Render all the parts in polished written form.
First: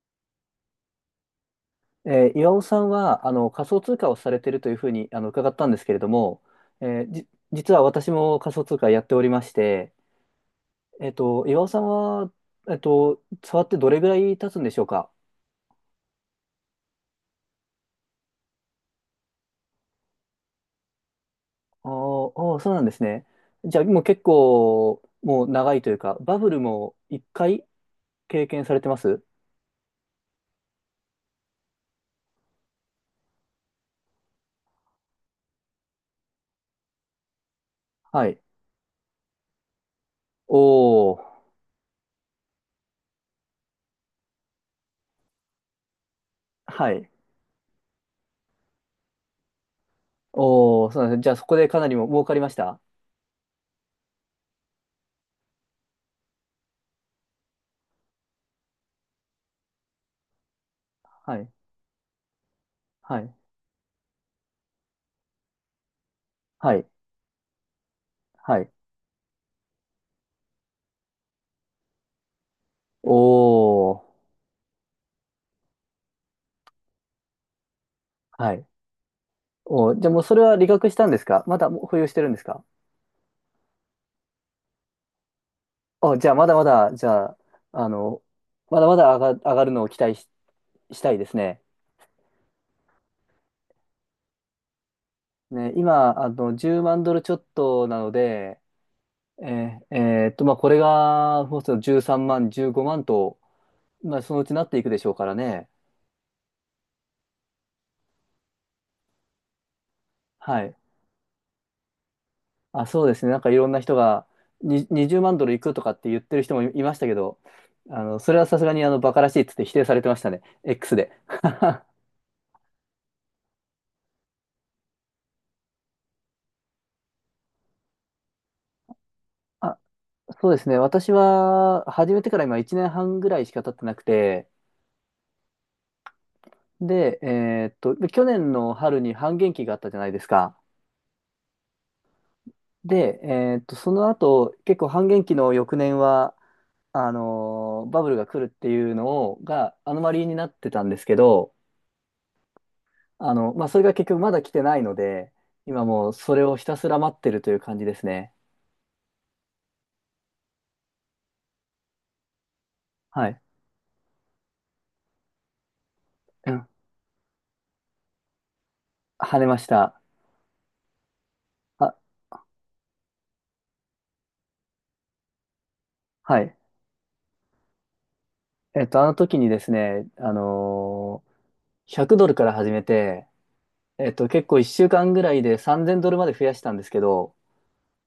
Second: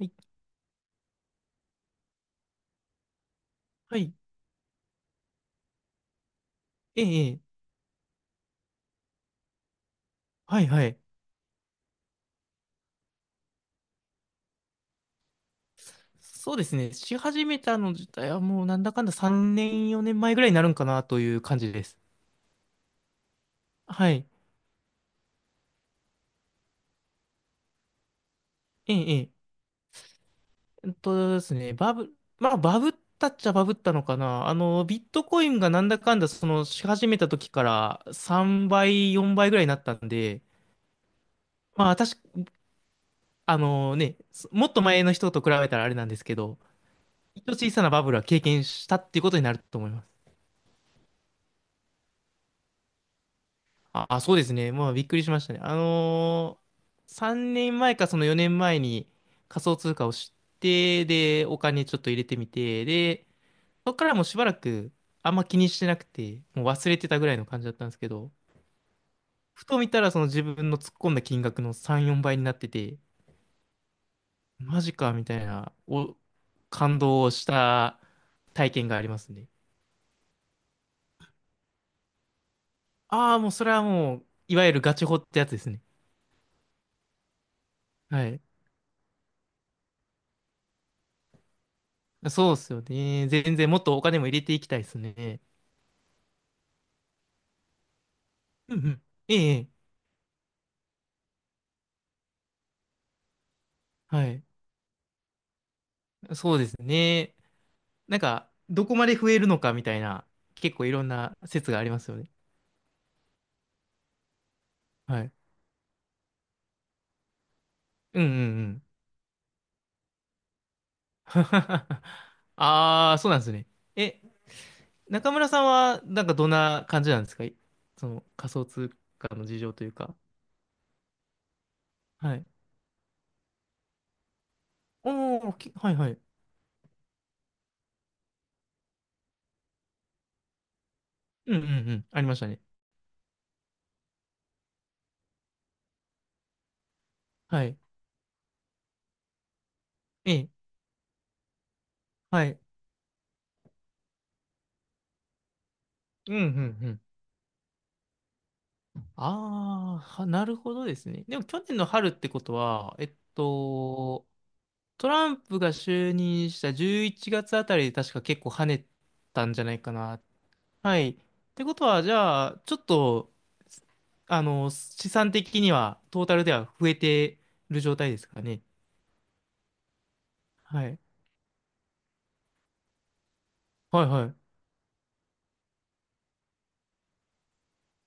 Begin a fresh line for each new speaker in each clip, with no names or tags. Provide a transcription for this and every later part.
はい、
岩尾さんは仮想通
は
貨
い、
をされてるというふうに伺ったんですけれども、え
え
ーじ、
え、ええ、
実は私も仮想通貨やっておりまして、
はい、はい。
岩尾さんは、触ってどれぐらい経つんでしょうか？
そうですね。し始めたの自体はもうなんだかんだ3年、4年前ぐらいになるんかなという感じで
あ
す。
ーあー、そうなんですね。じゃあもう
は
結
い。
構もう長いというか、バブルも1回経験されて
え
ま
え、え
す？
え。えっとですね、バブ、まあ、バブったっちゃバブったのかな。あの、ビットコインがなんだかんだ、その、し始めた時から
はい。
3倍、4倍ぐらいになったんで、
おお、
まあ、私、あのね、そもっと前の人と比べたらあれなんですけど、
はい。
一応小さなバブルは経験したっていうことになると思います。
おお、そうなんですね。じゃあそこでかなりも儲かりました？
あ、そうですね。まあ、びっくりしましたね。3年前かその4年前に仮想通貨を知って、
は
で、
い。
お金ちょっと入れてみて、
は
で、
い。
そこからもうしばらくあんま気にしてなくて、もう
はい。
忘れてたぐらいの感じだったんですけど、
はい。
ふと見たらその自分の突っ込んだ金額の3、4倍になってて、
おお、
マジかみたいな、感動した
はい。
体験がありますね。
お、じゃあもうそれは理学したんですか？まだもう保有してるんですか？
ああ、もうそれはもう、いわゆるガチホってやつですね。
お、じゃあまだまだ、じゃあ、あの、
はい。
まだまだ上がるのを期待し、したいですね。
そうっすよね。全然もっとお金も入れていきたいですね。
ね、今、10万ドルちょっとなので、
うんうん。ええ、
まあ、これが、もうすぐ13万、15万と、まあ、
は
その
い。
うちなっていくでしょうからね。
そうですね。なんか、どこまで増えるのかみたいな、
はい。
結構いろんな説がありますよね。
あ、そうですね。なんかいろんな人が、に20
はい。
万ドルいくとかって言ってる人もいいましたけど、
うんう
そ
ん
れはさ
う
すが
ん。
に、バカらしいっつって否定されてましたね。X で。
ああ、そうなんですね。え、中村さんは、なんかどんな感じなんですか？その仮想通貨の事情
あ、
というか。
そうですね。私は始めて
は
から
い。
今1年半ぐらいしか経ってなくて、
おー、はいはい。
で、去年の春に半減期があったじゃないですか。
うんうんうん。ありましたね。
で、その後、結構半減期の翌年は、
はい。
バブルが来るっていうのをがアノマリー
え
にな
え、
ってたんですけど、
はい。
まあ、それが結局まだ来てないので、今もうそ
うんう
れをひたすら
ん、
待ってるという感じですね。
ああ、なるほどですね。でも去年の春ってことは、
はい。
トランプが就任
う
し
ん。
た11月あたりで確か結構跳ね
跳
た
ね
ん
ま
じゃ
し
ないか
た。
な。はい。ってこと
あ、
は、じゃあ、ちょっと、資産的には、トータ
は
ルで
い。
は増えてる状態ですかね。
あの時にですね、
はい。
100ドルから始めて、
はいは
結
い。
構1週間ぐらいで3000ドルまで増やしたんですけど、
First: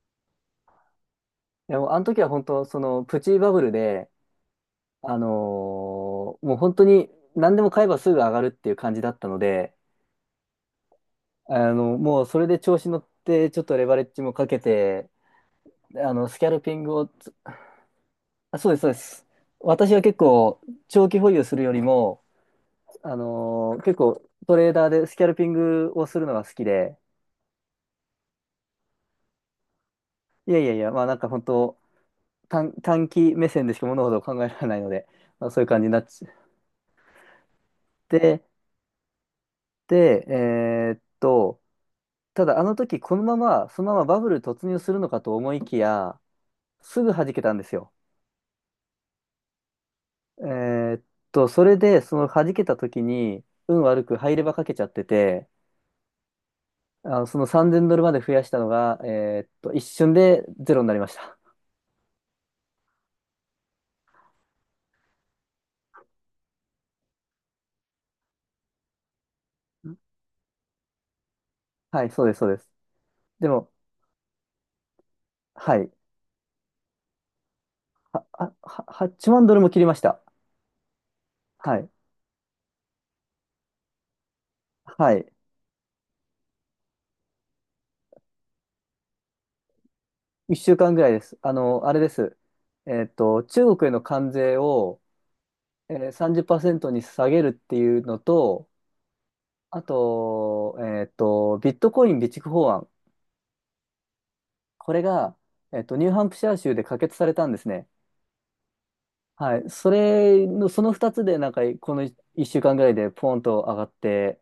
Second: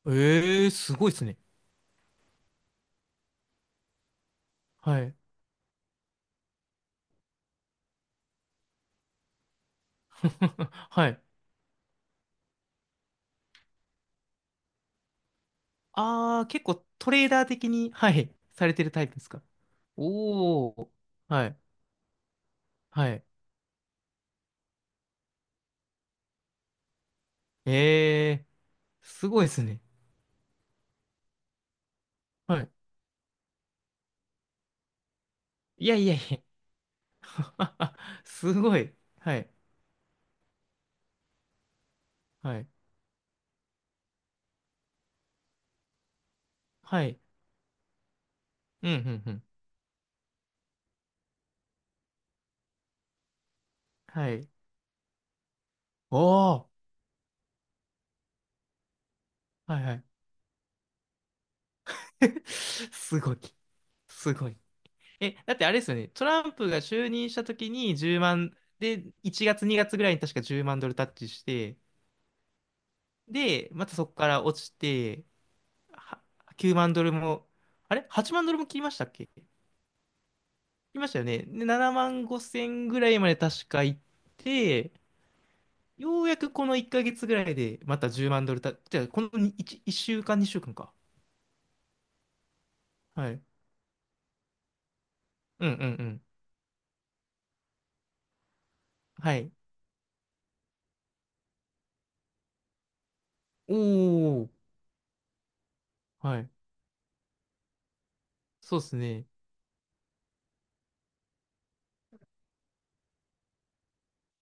ええー、すごいですね。
でもあの時は本当、そのプチバブルで、
はい。
もう本当に何でも買えばすぐ上がるっていう感じだったので、
はい。
もうそれで調子乗って、ちょっとレバレッジもかけて、ス
ああ、
キャル
結
ピ
構
ングを、
トレーダー的に、はい、
あ、
さ
そう
れ
です、
て
そう
る
で
タイプで
す。
すか？
私は結構、
おお
長期保
ー。
有
は
す
い。
るよりも、
はい。
結構トレーダーでスキャルピングをするのが好きで、
ええー、すごいですね。
いやいやいや、まあなんか本当、
はい。
短期目線でしか物事を考えられないので、まあ、そういう感じ
い
に
や
なっ
いやい
ちゃっ
や。
て、
すごい。はい。
で、た
は
だあ
い。
の時このまま、そのままバブル突入するのかと思いきや、す
は
ぐ
い。
弾けたんですよ。
うん、うん、うん。
えーっそれで、その弾けた時に、運悪く
は
入れ
い。
歯かけちゃってて、
おー。
その3000ドルまで増やしたのが、
は
一
い、はい。
瞬でゼロになりました。
すごい。すごい。え、だってあれですよね。トランプが就任した時に1万、で、1月、2月ぐらいに確か10万ドルタッチして、
はい、そうです、そうです。で
で、
も、
またそこから落ちて、
はい。
は9万ドルも、あれ？
あ、
8 万ドルも切りましたっけ？
8
切
万ドルも切りました。
りましたよね。で、
はい。
7万5千ぐらいまで確か行って、
はい。
ようやくこの1ヶ月ぐらいでまた10万ドルた、じゃあこの1、一週間、2週
一
間
週
かんか。
間ぐらいです。あの、あれです。
はい。
中国への関税を、
うんうんうん。
30%に下げるっていうのと、
はい。
あと、ビットコイン備蓄法案。
おー。
これが、ニューハンプ
は
シ
い。
ャー州で可決されたんですね。
そうですね。
はい。それの、その2つで、なんか、この1週間ぐらいでポーンと上がって、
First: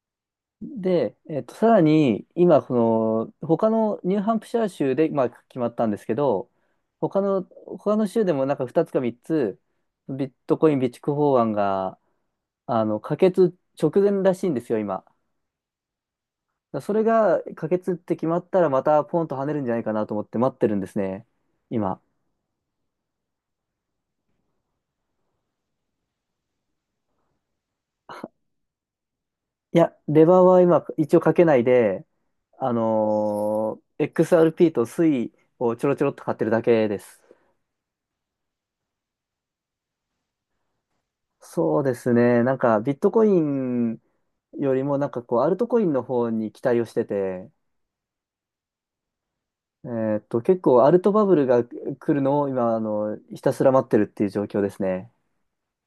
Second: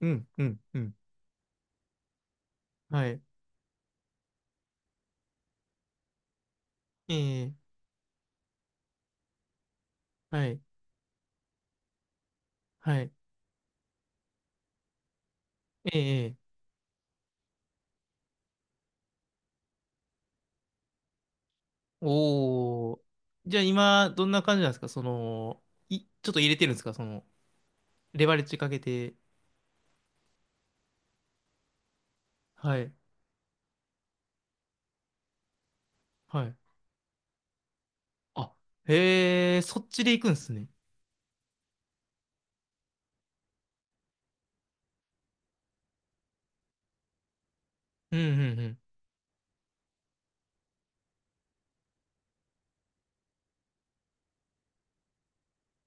うんうんうん。
で、さらに、今、こ
はい。
の、他のニューハンプシャー州で、まあ、決まったんですけど、
ええ、
他の州でもなんか2つか3つ、ビッ
は
ト
い。
コイン備蓄法案が、
はい。
可決直前らしいんですよ、今。だか
ええ、
らそれが可決って決まったら、またポンと跳ねるんじゃないかなと思って待ってるんですね、今。
おー。じゃあ今、どんな感じなんですか？その、ちょっと入れてるんですか？その、レバレッジかけて。
いや、レバーは今、一応かけないで、あ
はい。
のー XRP とスイをちょろちょろっと買って
は
る
い。
だけです。
あ、へえ、そっちで行くんですね。
そうですね。なんか、ビットコインよりも、なんかこう、アルトコインの方に期待をしてて、
うんうんうん。
結構アルトバブルが来るのを今、ひたすら待ってるっていう状況ですね。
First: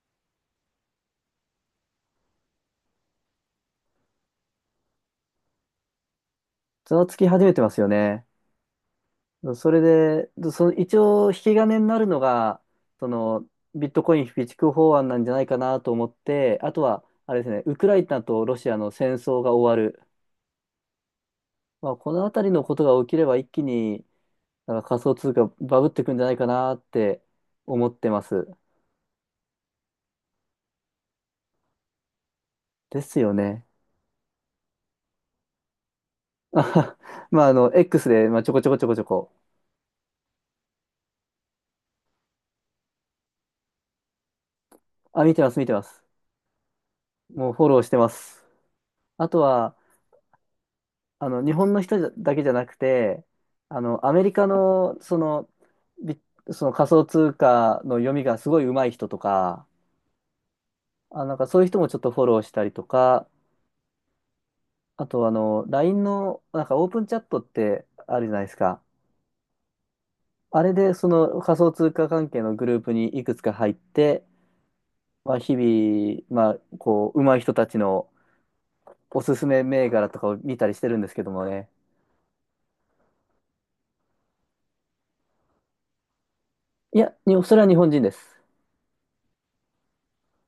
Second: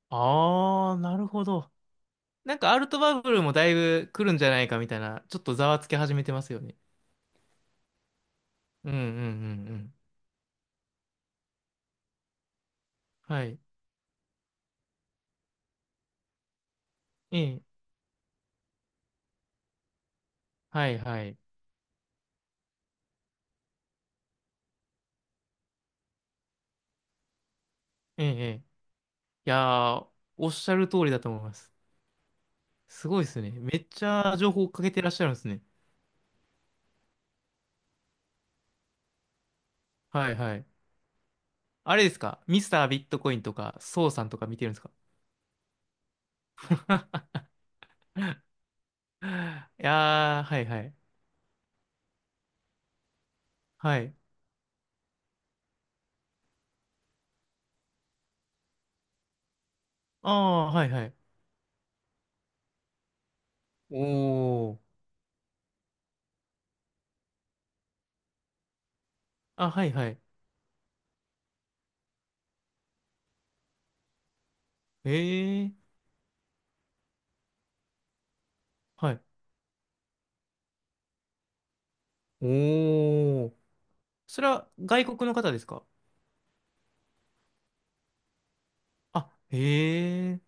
あー、なるほど。なんかアルトバブルもだいぶ来るんじゃないかみたいな、ちょっとざわつき始めてますよね。
ざわつき始めてますよね。
うんうんうん
そ
う
れ
ん。
で、その一応、引き金になるのが、そ
は
の、
い。
ビットコイン備蓄法案なんじゃないかなと思って、あとは、あ
え
れですね、ウ
え。
クライナとロシアの戦争が終わる。
はいはい。
まあ、このあたりのことが起きれば一気に、だから仮想通貨バブってくんじゃないかなって思ってま
ええ。
す。
ええ、いやー、おっしゃる通りだと思います。
で
す
す
ごいで
よ
すね。
ね。
めっちゃ情報をかけてらっしゃるんですね。
あははまあ、X で、まあ、ちょこちょこちょこちょこ。
はいはい。あれですか？ミスタービットコインとか、ソウさんとか見てるんですか？
あ、見てます、見てます。もうフォローしてます。
い
あとは、
やー、はいはい。
日本の人だけじゃなくて、
は
ア
い。
メリカの、その、ビその仮想通貨の読みがすごい上手い人とか、
ああ、はいはい。
あ、なんかそういう人もちょっとフォローしたりとか、
おー。
あと、LINE の、なんかオープンチャットってあるじゃないですか。
あ、はいはい。
あれで、その仮想通貨関係のグループにいくつか入って、まあ、日
ええ。
々、まあ、こう、上手い人たちの
は
お
い。
すすめ銘柄とかを見たりしてるんですけどもね。
おー。それは外国の方ですか？
いや、それは日本人です。
あ、へえ、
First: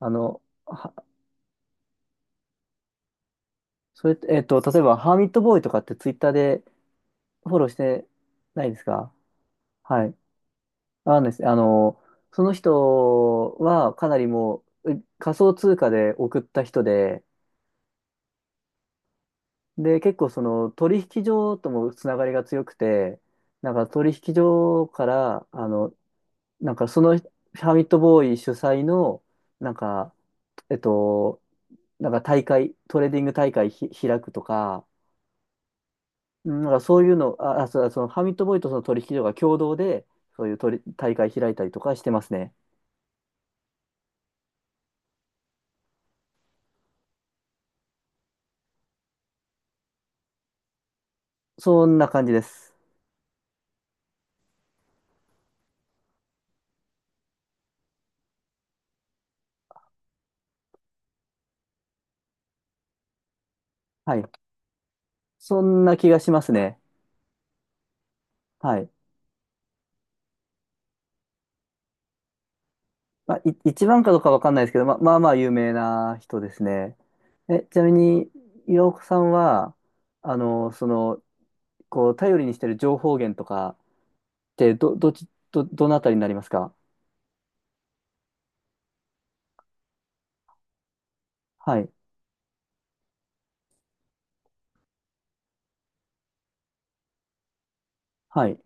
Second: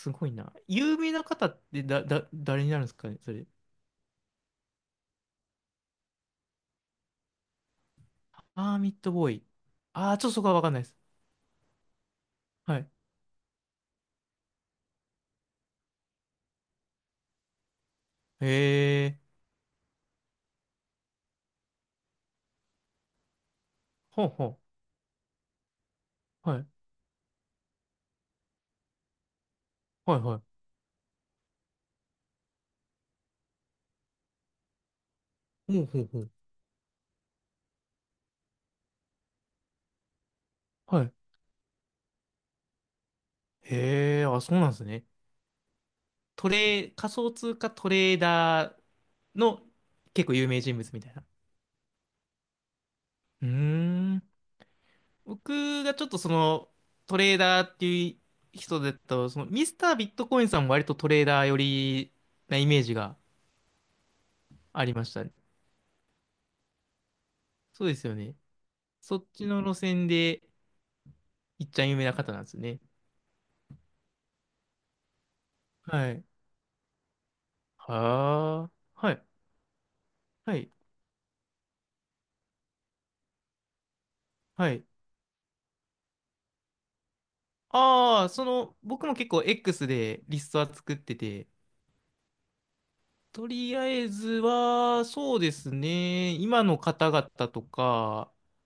あ
ごい
の、
な。
は、
有名な方って誰になるんですかね、それ。
例えば、ハーミットボーイとかってツイッターでフォローしてない
あ
で
ー
す
ミッド
か？
ボーイ。
は
あ
い。
ー、ちょっとそこはわかんないです。
あのですね。その
はい。
人はかなりもう、う仮想通貨で送った人で、
へえ、
で、結構その取引所ともつながりが強くて、なんか取
ほう
引
ほ
所から、
う。はい。
なんかそのファミットボーイ主催の、なんか、
はいは
えっと、なんか大会、トレーディング大会開くとか、
い。ほうほうほう。
うんなんかそういうの、あそう、そのファミットボーイとその取引所が共同で、そういう取り
は
大
い。
会開いたりとかしてますね。
へえ、あ、そうなんですね。トレー、仮想通貨トレーダーの結構有名人物みたいな。
そんな感じです。
うーん。僕がちょっとその、トレーダーっていう人だと、その、ミスタービットコインさんも割とトレーダー寄りなイメージが
はい。
ありましたね。
そんな気がしますね。
そうですよね。
はい。
そっちの路線で、いっちゃん有名な方なんですね。
まあ、一番かどうかわかんないですけど、まあ、まあまあ有名
は
な
い。
人ですね。え、ちなみに、
はあ。
岩岡
は
さ
い。
んは、
はい。
その、こう、頼りにしてる情報源とかっ
は
て、
い。
どっち、どのあたりになりますか？
ああ、その、僕も結構 X でリストは作ってて、
はい、
とりあえずは、そうですね、今の方々とか、
はい、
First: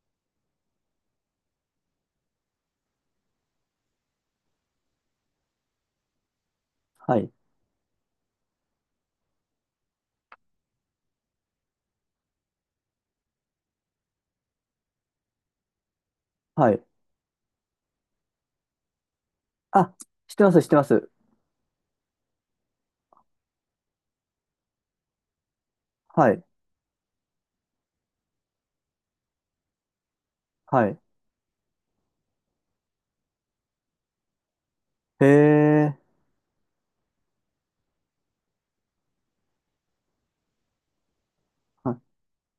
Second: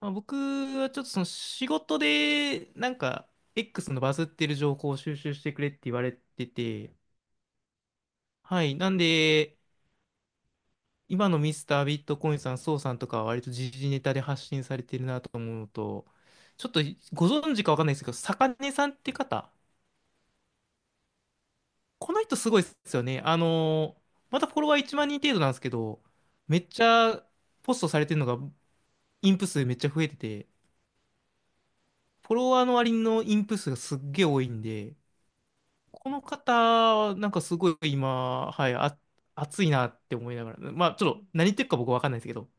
まあ、僕はちょっとその仕事で、なんか、X のバズってる情報を収集してくれって言われてて、
はい、
はい。なんで、今のミスタービットコインさん、ソウさんとかは割と時事ネタで発信されてるなと思うのと、ちょ
は
っと
い。
ご存知かわかんないですけど、坂根さんって方、
あ、知ってます、知ってます。
この人すごいですよね。またフォロワー1万人程度なんですけど、
はい、
めっちゃポストされてるのがインプ数めっちゃ増えてて、
はい。
フォロワーの割のインプ数がすっげえ多いんで、
へえ、
この方、なんかすごい今、はい、あ、熱いなって思いながら、まあちょっと何言ってるか
は
僕
い。
わかんないですけど、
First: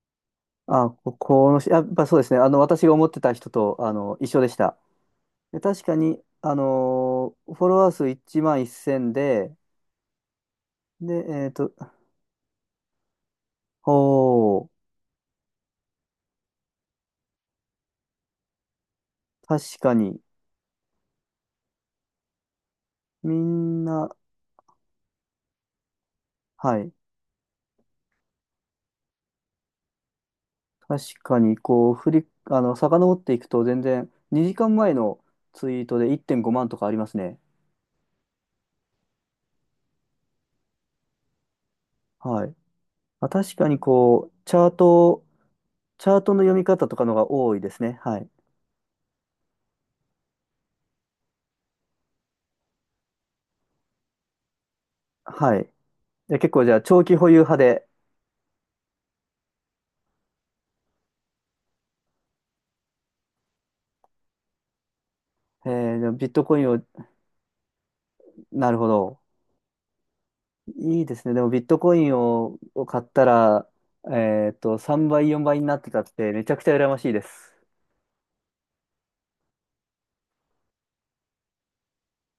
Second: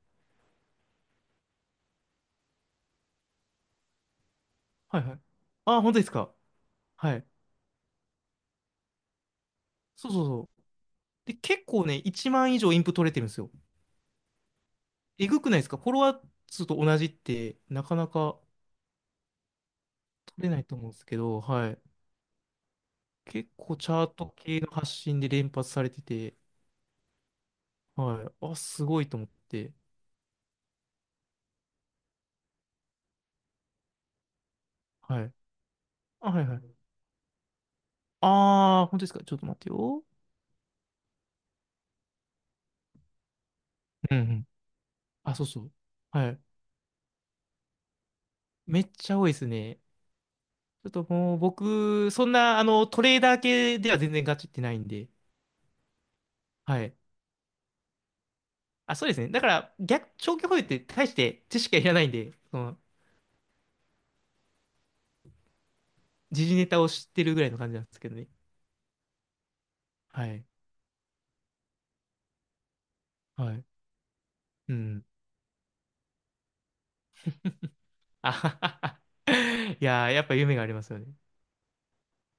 あ、このし、やっぱそうですね。私が思ってた人と、一緒でした。
はいはい。
で
あ、
確
本
か
当です
に、
か？はい。
フォロワー数1万1000で、
そうそう、
で、
で、
えっ
結
と、
構ね、1万以上インプ取れてるんですよ。
お
えぐくないですか？フォロワー数と同じって、なかなか
確かに、
取れないと思うんですけど、はい。
み
結構
ん
チャー
な、
ト系の発信で連発されてて、
はい。
はい。あ、すごいと思って、
確かに、こう、遡っていくと全然、2時間前の
はい。
ツイートで
あ、は
1.5
いはい。
万とかありますね。
あー、本当ですか？ちょっと待ってよ。
はい。まあ、確かに、
うんう
こう、
ん。あ、そうそう。
チャー
は
トの
い。
読み方とかのが多いですね。はい。
めっちゃ多いですね。ちょっともう僕、そんな、あの、トレーダー系では全然ガチってないんで、
はい。で、結構、じゃあ、
はい。
長期保有派で、
あ、そうですね。だから、逆、長期保有って大して知識はいらないんで、その
でもビット
時事
コイ
ネ
ンを、
タを知ってるぐらいの感じなんですけどね。
なるほど。
はい。
いいですね。でも、ビットコインを買った
はい。
ら、
うん。
3倍、4倍になってたって、めちゃくちゃ羨ましいです。
あははは。いやー、やっぱ夢がありますよね。